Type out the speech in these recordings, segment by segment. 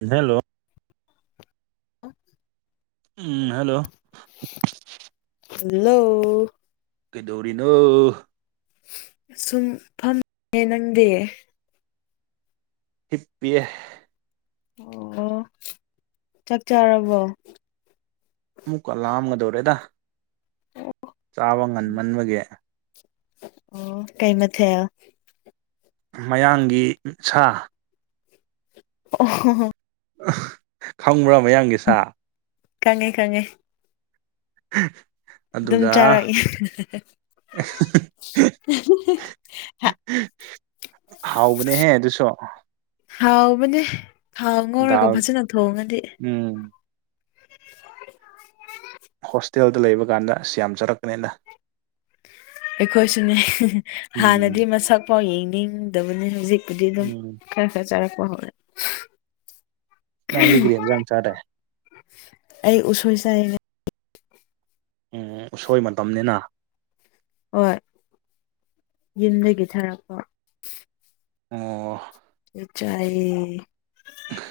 hello [inaudible] ꯎꯝ hello hello ꯀꯩꯗꯧꯔꯤꯅꯣ ꯁꯨꯝ ꯐꯝꯃꯦ ꯅꯪꯗꯤ ꯍꯤꯞꯄꯤꯌꯦ ꯑꯣ ꯆꯥꯛ ꯆꯥꯔꯕꯣ ꯑꯃꯨꯛꯀ ꯂꯥꯝꯒꯗꯧꯔꯦꯗ [inaudible] ꯆꯥꯕ ꯉꯟꯃꯟꯕꯒꯤ ꯑꯣ ꯀꯩ ꯃꯊꯦꯜ ꯃꯌꯥꯡꯒꯤ ꯁꯥ ꯑꯣ ꯍꯣ ꯍꯣ ꯎꯝ ꯈꯪꯕ꯭ꯔꯣ ꯃꯌꯥꯡꯒꯤ ꯁꯥ ꯈꯪꯉꯦ ꯈꯪꯉꯦ [unintelligible] ꯑꯗꯨꯝ ꯆꯥꯔꯛꯏ [unintelligible] ꯍꯥꯎꯕꯅꯦꯍꯦ ꯑꯗꯨꯁꯨ ꯍꯥꯎꯕꯅꯦ ꯊꯥꯎ ꯉꯧꯔꯒ ꯗꯥꯜ ꯐꯖꯅ ꯊꯣꯡꯉꯗꯤ ꯎꯝ ꯍꯣꯁꯇꯦꯜꯗ ꯂꯩꯕ ꯀꯥꯟꯗ ꯁꯤ ꯌꯥꯝ ꯆꯥꯔꯛꯄꯅꯦꯗ ꯑꯩꯈꯣꯏꯁꯨꯅꯦ ꯍꯦ ꯍꯦ ꯍꯥꯟꯅꯗꯤ ꯎꯝ ꯃꯁꯛꯐꯥꯎ ꯌꯦꯡꯅꯤꯡꯗꯕꯅꯤ ꯍꯧꯖꯤꯛꯄꯨꯗꯤ ꯑꯗꯨꯝ ꯎꯝ ꯈꯔ ꯈꯔ ꯆꯔꯛꯄ ꯍꯧꯔꯦ ꯅꯪ ꯗꯤ ꯀꯔꯤ ꯍꯦꯟꯖꯥꯡ ꯆꯥꯔꯦ ꯑꯩ ꯎꯁꯣꯏ ꯆꯥꯏꯌꯦ ꯎꯝ ꯎꯁꯣꯏ ꯃꯇꯝꯅꯦꯅ ꯍꯣꯏ ꯌꯨꯝꯗꯒꯤ ꯊꯥꯔꯛꯄ ꯑꯣ ꯆꯥꯌꯦ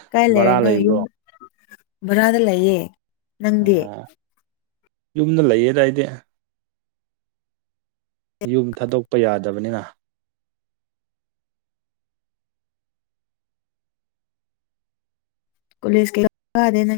ꯀꯥꯏ ꯕꯔꯥ ꯂꯩꯔꯤꯅꯣ ꯌꯨꯝ ꯂꯩꯕ꯭ꯔꯣ ꯕꯔꯥꯗ ꯂꯩꯌꯦ ꯅꯪꯗꯤ ꯑꯣ ꯌꯨꯝꯗ ꯂꯩꯌꯦꯗ ꯑꯩꯗꯤ ꯌꯨꯝ ꯊꯥꯗꯣꯛꯄ ꯌꯥꯗꯕꯅꯦꯅ ꯀꯣꯂꯦꯁ ꯀꯩꯀꯥ ꯀꯥꯗꯦ ꯅꯪ